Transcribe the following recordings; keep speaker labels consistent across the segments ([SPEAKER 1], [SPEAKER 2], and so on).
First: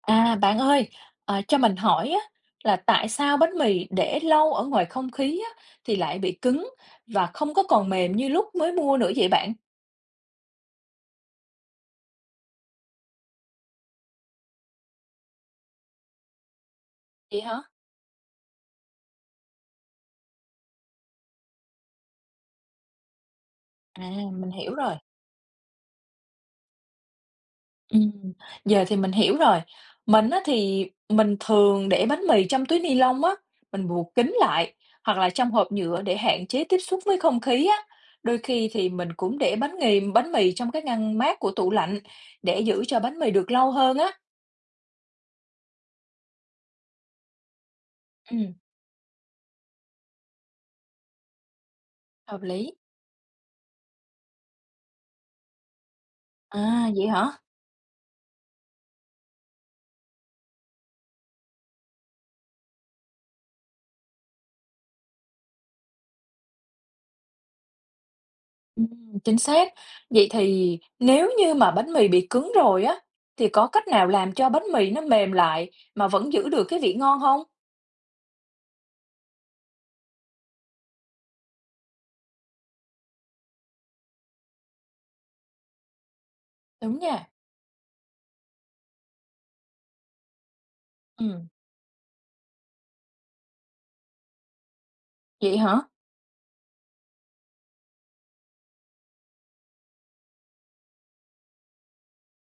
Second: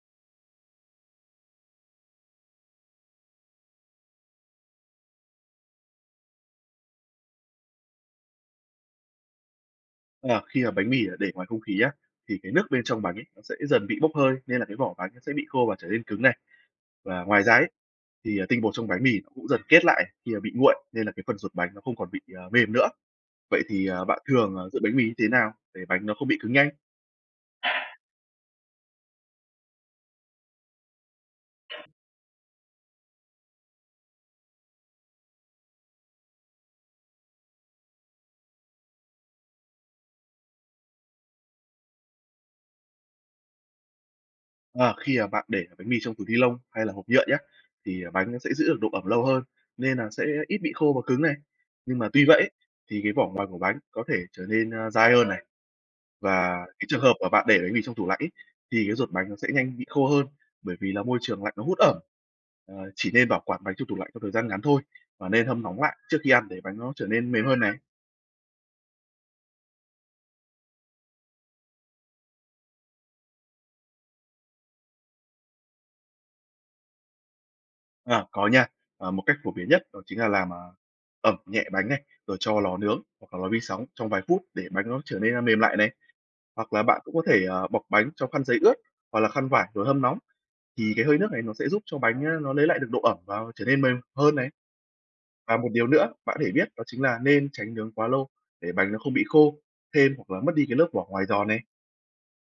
[SPEAKER 1] À, bạn ơi, cho mình hỏi á, là tại sao bánh mì để lâu ở ngoài không khí á, thì lại bị cứng và không có còn mềm như lúc mới mua nữa vậy bạn?
[SPEAKER 2] Ờ, Khi mà bánh mì để ngoài không khí á, thì cái nước bên trong bánh ấy, nó sẽ dần bị bốc hơi nên là cái vỏ bánh nó sẽ bị khô và trở nên cứng này. Và
[SPEAKER 1] Vậy
[SPEAKER 2] ngoài ra
[SPEAKER 1] hả?
[SPEAKER 2] ấy, thì tinh bột trong bánh mì nó cũng dần kết lại khi mà bị nguội nên là cái phần ruột bánh nó không còn bị mềm nữa. Vậy thì
[SPEAKER 1] À,
[SPEAKER 2] bạn
[SPEAKER 1] mình
[SPEAKER 2] thường
[SPEAKER 1] hiểu
[SPEAKER 2] giữ
[SPEAKER 1] rồi.
[SPEAKER 2] bánh mì như thế nào để bánh nó không bị cứng nhanh?
[SPEAKER 1] Ừm, Giờ thì mình hiểu rồi. Mình á, thì mình thường để bánh mì trong túi ni lông á, mình buộc kín lại hoặc là trong hộp nhựa để hạn chế tiếp xúc với không khí á. Đôi khi thì mình cũng để bánh mì trong cái ngăn mát của tủ lạnh để giữ cho bánh mì được lâu hơn á.
[SPEAKER 2] Ờ, Khi mà bạn để bánh mì trong túi ni lông hay là hộp nhựa nhá, thì bánh
[SPEAKER 1] Ừ,
[SPEAKER 2] nó sẽ giữ được độ ẩm lâu hơn nên là sẽ ít bị khô và cứng này. Nhưng mà tuy vậy
[SPEAKER 1] hợp
[SPEAKER 2] ấy,
[SPEAKER 1] lý.
[SPEAKER 2] thì cái vỏ ngoài của bánh có thể trở nên dai hơn này. Và cái
[SPEAKER 1] À,
[SPEAKER 2] trường
[SPEAKER 1] vậy
[SPEAKER 2] hợp
[SPEAKER 1] hả?
[SPEAKER 2] mà bạn để bánh mì trong tủ lạnh ấy, thì cái ruột bánh nó sẽ nhanh bị khô hơn, bởi vì là môi trường lạnh nó hút ẩm. Chỉ nên bảo quản bánh trong tủ lạnh trong thời gian ngắn thôi và nên hâm nóng lại trước khi ăn để bánh nó trở nên mềm hơn này.
[SPEAKER 1] Chính xác. Vậy thì nếu như mà bánh mì bị cứng rồi á, thì có cách nào làm cho bánh mì nó mềm lại mà vẫn giữ được cái vị ngon không?
[SPEAKER 2] À, có nha, một cách phổ biến nhất đó chính là làm ẩm nhẹ bánh này, rồi cho lò nướng hoặc là lò vi sóng trong vài phút để bánh nó trở nên mềm lại này. Hoặc là
[SPEAKER 1] Đúng
[SPEAKER 2] bạn cũng có
[SPEAKER 1] nha.
[SPEAKER 2] thể bọc bánh trong khăn giấy ướt hoặc là khăn vải rồi hâm nóng, thì cái hơi nước này
[SPEAKER 1] Ừ,
[SPEAKER 2] nó sẽ giúp cho bánh, nó lấy lại được độ ẩm và trở nên mềm hơn này.
[SPEAKER 1] vậy
[SPEAKER 2] Và một
[SPEAKER 1] hả?
[SPEAKER 2] điều nữa bạn có thể biết đó chính là nên tránh nướng quá lâu để bánh nó không bị khô, thêm hoặc là mất đi cái lớp vỏ ngoài giòn này.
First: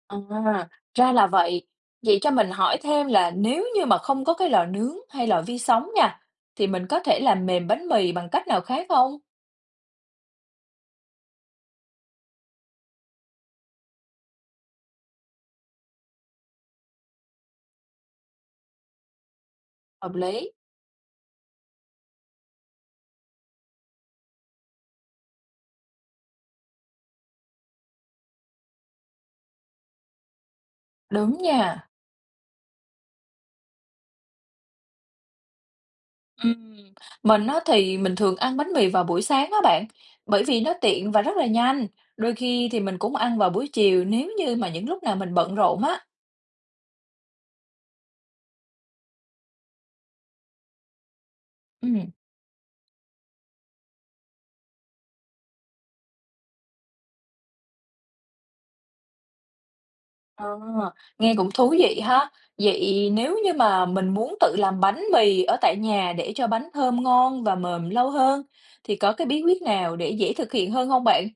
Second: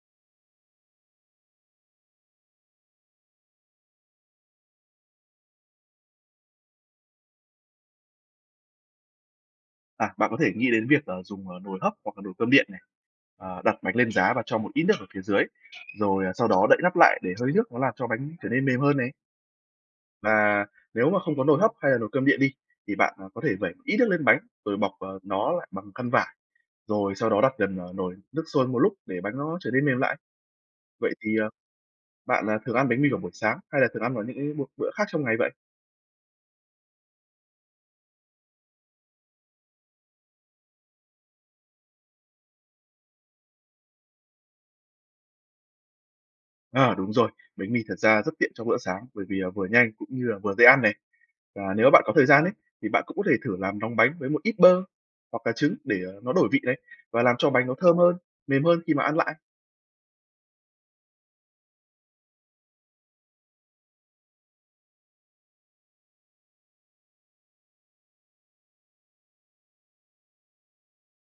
[SPEAKER 1] À, ra là vậy. Vậy cho mình hỏi thêm là nếu như mà không có cái lò nướng hay lò vi sóng nha, thì mình có thể làm mềm bánh mì bằng cách nào khác không?
[SPEAKER 2] À, bạn có thể nghĩ đến việc là dùng nồi hấp hoặc là nồi cơm điện này, đặt bánh lên giá và cho một ít nước ở phía dưới, rồi sau đó đậy nắp lại để hơi nước nó làm cho bánh trở nên mềm hơn này.
[SPEAKER 1] Hợp lý.
[SPEAKER 2] Và nếu mà không có nồi hấp hay là nồi cơm điện đi, thì bạn có thể vẩy một ít nước lên bánh rồi bọc nó lại bằng khăn vải, rồi sau đó đặt gần nồi nước sôi một lúc để bánh nó trở nên mềm lại. Vậy thì,
[SPEAKER 1] Đúng
[SPEAKER 2] ờ,
[SPEAKER 1] nha.
[SPEAKER 2] bạn thường ăn bánh mì vào buổi sáng hay là thường ăn vào những cái bữa khác trong ngày vậy?
[SPEAKER 1] Ừm, mình á thì mình thường ăn bánh mì vào buổi sáng á bạn, bởi vì nó tiện và rất là nhanh. Đôi khi thì mình cũng ăn vào buổi chiều nếu như mà những lúc nào mình bận rộn á.
[SPEAKER 2] À đúng rồi, bánh mì thật ra rất tiện cho bữa sáng bởi vì vừa nhanh cũng như là vừa dễ ăn này. Và nếu bạn
[SPEAKER 1] Ừm.
[SPEAKER 2] có thời gian ấy, thì bạn cũng có thể thử làm nóng bánh với một ít bơ hoặc là trứng để nó đổi vị đấy, và làm cho bánh nó thơm hơn, mềm hơn khi mà ăn lại.
[SPEAKER 1] Ờ, Nghe cũng thú vị ha. Vậy nếu như mà mình muốn tự làm bánh mì ở tại nhà để cho bánh thơm ngon và mềm lâu hơn thì có cái bí quyết nào để dễ thực hiện hơn không bạn?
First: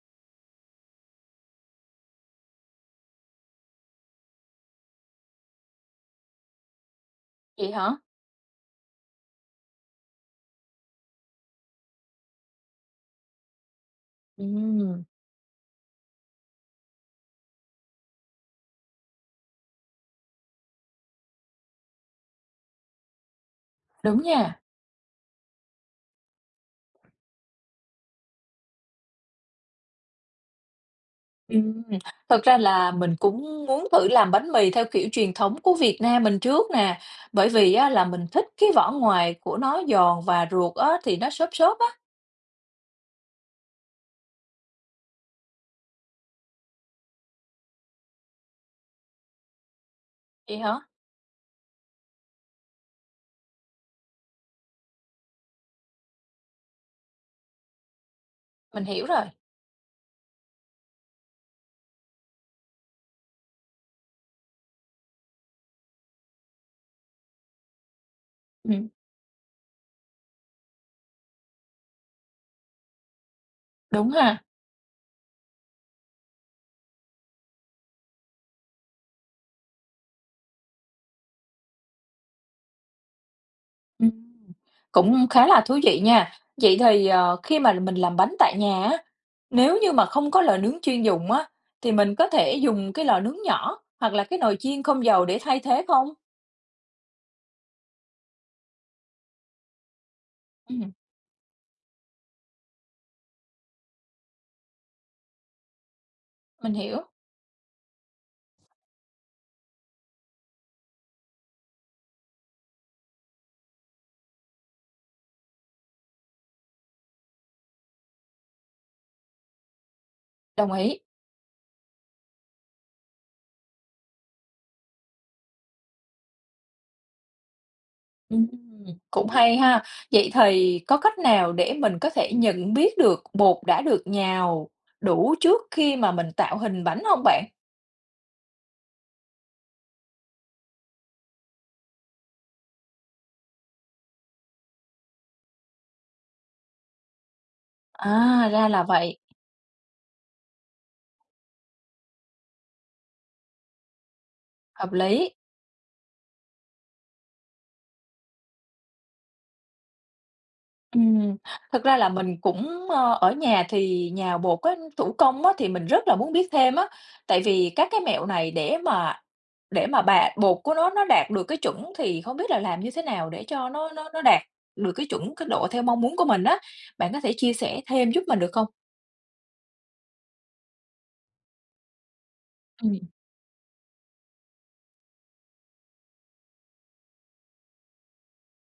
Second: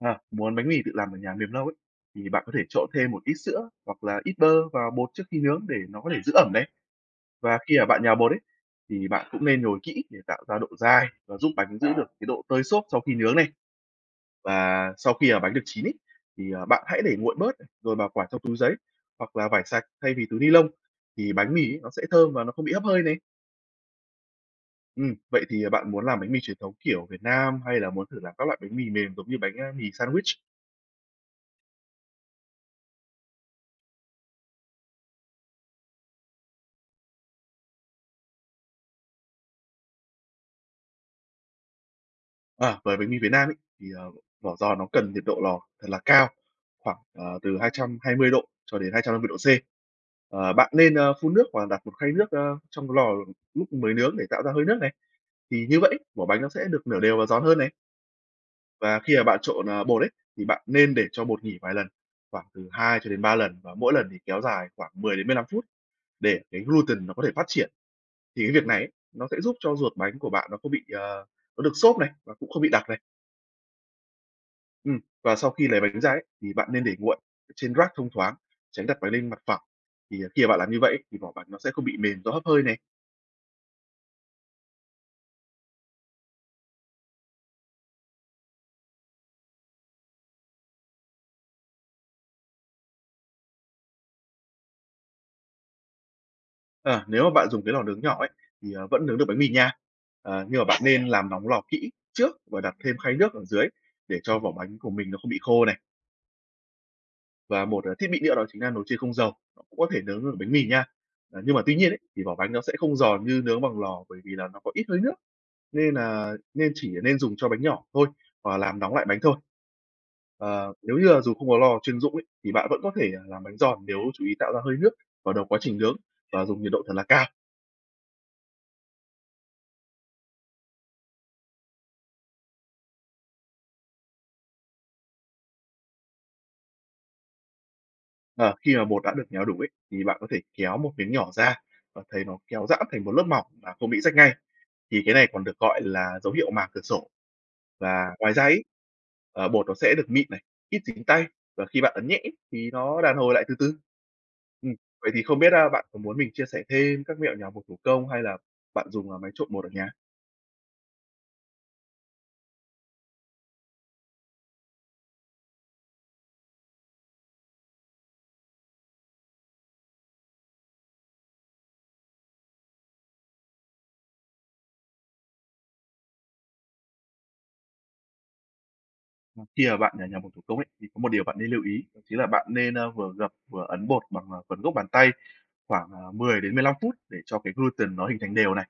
[SPEAKER 2] À, muốn bánh mì tự làm ở nhà mềm lâu ấy, thì bạn có thể trộn thêm một ít sữa hoặc là ít bơ vào bột trước khi nướng để nó có thể giữ ẩm đấy. Và
[SPEAKER 1] Vậy
[SPEAKER 2] khi mà
[SPEAKER 1] hả?
[SPEAKER 2] bạn nhào bột ấy, thì bạn cũng nên nhồi kỹ để tạo ra độ dai và giúp bánh giữ được cái độ tơi xốp sau khi nướng này. Và
[SPEAKER 1] Ừm,
[SPEAKER 2] sau khi mà bánh được chín ấy, thì bạn hãy để nguội bớt này, rồi bảo quản trong túi giấy hoặc là vải sạch thay vì túi ni lông, thì bánh mì ấy nó sẽ thơm và nó không bị hấp hơi này.
[SPEAKER 1] đúng nha.
[SPEAKER 2] Vậy thì bạn muốn làm bánh mì truyền thống kiểu Việt Nam hay là muốn thử làm các loại bánh mì mềm giống như bánh mì sandwich?
[SPEAKER 1] Ừm, thật ra là mình cũng muốn thử làm bánh mì theo kiểu truyền thống của Việt Nam mình trước nè, bởi vì á là mình thích cái vỏ ngoài của nó giòn và ruột á thì nó xốp xốp á.
[SPEAKER 2] À, với bánh mì Việt Nam ấy, thì vỏ giò nó cần nhiệt độ lò thật là cao, khoảng từ 220 độ cho đến 250 độ C. Ờ,
[SPEAKER 1] Vậy
[SPEAKER 2] bạn
[SPEAKER 1] hả?
[SPEAKER 2] nên phun nước hoặc là đặt một khay nước trong lò lúc mới nướng để tạo ra hơi nước này, thì như vậy vỏ bánh nó sẽ được nở đều và giòn hơn này.
[SPEAKER 1] Mình
[SPEAKER 2] Và
[SPEAKER 1] hiểu
[SPEAKER 2] khi mà
[SPEAKER 1] rồi.
[SPEAKER 2] bạn trộn bột ấy, thì bạn nên để cho bột nghỉ vài lần, khoảng từ 2 cho đến 3 lần, và mỗi lần thì kéo dài khoảng mười đến 15 phút để cái gluten nó có thể phát triển. Thì cái việc này
[SPEAKER 1] Ừm,
[SPEAKER 2] ấy, nó sẽ giúp cho ruột bánh của bạn nó không bị nó được xốp này, và cũng không bị đặc này.
[SPEAKER 1] đúng ha.
[SPEAKER 2] Và sau khi lấy bánh ra ấy, thì bạn nên để nguội trên rack thông thoáng, tránh đặt bánh lên mặt phẳng. Thì khi mà bạn làm như vậy ấy, thì vỏ bánh nó sẽ không bị mềm do hấp hơi này.
[SPEAKER 1] Ừm, cũng khá là thú vị nha. Vậy thì, khi mà mình làm bánh tại nhà á, nếu như mà không có lò nướng chuyên dụng á, thì mình có thể dùng cái lò nướng nhỏ hoặc là cái nồi chiên không dầu để thay thế không?
[SPEAKER 2] Ờ, nếu mà bạn dùng cái lò nướng nhỏ ấy, thì vẫn nướng được bánh mì nha. Ờ, nhưng mà bạn
[SPEAKER 1] Ừm,
[SPEAKER 2] nên làm nóng lò kỹ trước và đặt thêm khay nước ở dưới để cho vỏ bánh của mình nó không bị khô này.
[SPEAKER 1] mình hiểu,
[SPEAKER 2] Và một thiết bị nữa đó chính là nồi chiên không dầu, nó cũng có thể nướng được bánh mì nha. Ờ, nhưng mà tuy nhiên ấy, thì vỏ bánh nó sẽ không giòn như nướng bằng lò bởi vì là nó có ít hơi nước, nên là chỉ nên dùng cho bánh nhỏ thôi và làm nóng lại bánh thôi.
[SPEAKER 1] đồng
[SPEAKER 2] Ờ, nếu
[SPEAKER 1] ý.
[SPEAKER 2] như là dù không có lò chuyên dụng ấy, thì bạn vẫn có thể làm bánh giòn nếu chú ý tạo ra hơi nước vào đầu quá trình nướng và dùng nhiệt độ thật là cao.
[SPEAKER 1] Ừm, cũng hay ha. Vậy thì có cách nào để mình có thể nhận biết được bột đã được nhào đủ trước khi mà mình tạo hình bánh không bạn?
[SPEAKER 2] Ờ, khi mà bột đã được méo đủ ấy, thì bạn có thể kéo một miếng nhỏ ra và thấy nó kéo giãn thành một lớp mỏng mà không bị rách ngay, thì cái này còn được gọi là dấu hiệu màng cửa sổ. Và ngoài ra
[SPEAKER 1] À,
[SPEAKER 2] ấy,
[SPEAKER 1] ra là vậy,
[SPEAKER 2] bột nó sẽ được mịn này, ít dính tay và khi bạn ấn nhẹ thì nó đàn hồi lại từ từ. Ừm,
[SPEAKER 1] hợp
[SPEAKER 2] vậy thì
[SPEAKER 1] lý.
[SPEAKER 2] không biết bạn có muốn mình chia sẻ thêm các mẹo nhào bột thủ công hay là bạn dùng máy trộn bột ở nhà?
[SPEAKER 1] Ừm, thực ra là mình cũng, ở nhà thì nhào bột á, thủ công á, thì mình rất là muốn biết thêm á, tại vì các cái mẹo này để mà bà bột của nó đạt được cái chuẩn thì không biết là làm như thế nào để cho nó nó đạt được cái chuẩn, cái độ theo mong muốn của mình á. Bạn có thể chia sẻ thêm giúp mình được không?
[SPEAKER 2] Khi mà bạn nhào bột thủ công ấy, thì có một điều bạn nên lưu ý, đó chính là bạn nên
[SPEAKER 1] Ừm,
[SPEAKER 2] vừa gập vừa ấn bột bằng phần gốc bàn tay khoảng 10 đến 15 phút để cho cái gluten nó hình thành đều này.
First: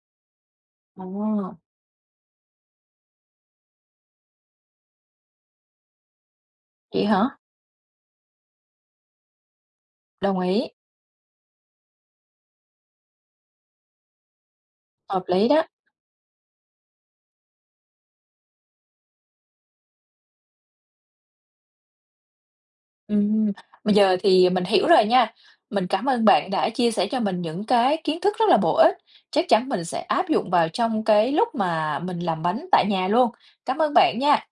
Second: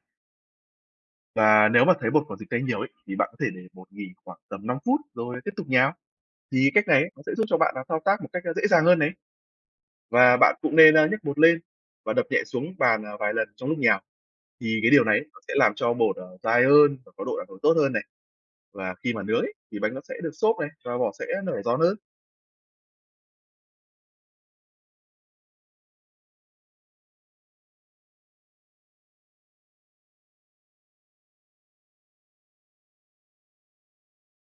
[SPEAKER 1] ồ,
[SPEAKER 2] Và nếu mà thấy bột có dính tay nhiều ấy, thì bạn có thể để bột nghỉ khoảng tầm 5 phút rồi tiếp tục nhào. Thì cách này
[SPEAKER 1] vậy
[SPEAKER 2] ấy, nó sẽ
[SPEAKER 1] hả?
[SPEAKER 2] giúp cho bạn là thao tác một cách dễ dàng hơn đấy. Và
[SPEAKER 1] Đồng
[SPEAKER 2] bạn
[SPEAKER 1] ý,
[SPEAKER 2] cũng nên nhấc bột lên và đập nhẹ xuống bàn vài lần trong lúc nhào. Thì cái điều này
[SPEAKER 1] hợp
[SPEAKER 2] ấy, nó
[SPEAKER 1] lý
[SPEAKER 2] sẽ
[SPEAKER 1] đó.
[SPEAKER 2] làm cho bột dai hơn và có độ đặc nổi tốt hơn này. Và khi mà nướng ấy, thì bánh nó sẽ được xốp này và vỏ sẽ nở giòn hơn.
[SPEAKER 1] Ừm, bây giờ thì mình hiểu rồi nha. Mình cảm ơn bạn đã chia sẻ cho mình những cái kiến thức rất là bổ ích, chắc chắn mình sẽ áp dụng vào trong cái lúc mà mình làm bánh tại nhà luôn. Cảm ơn bạn nha.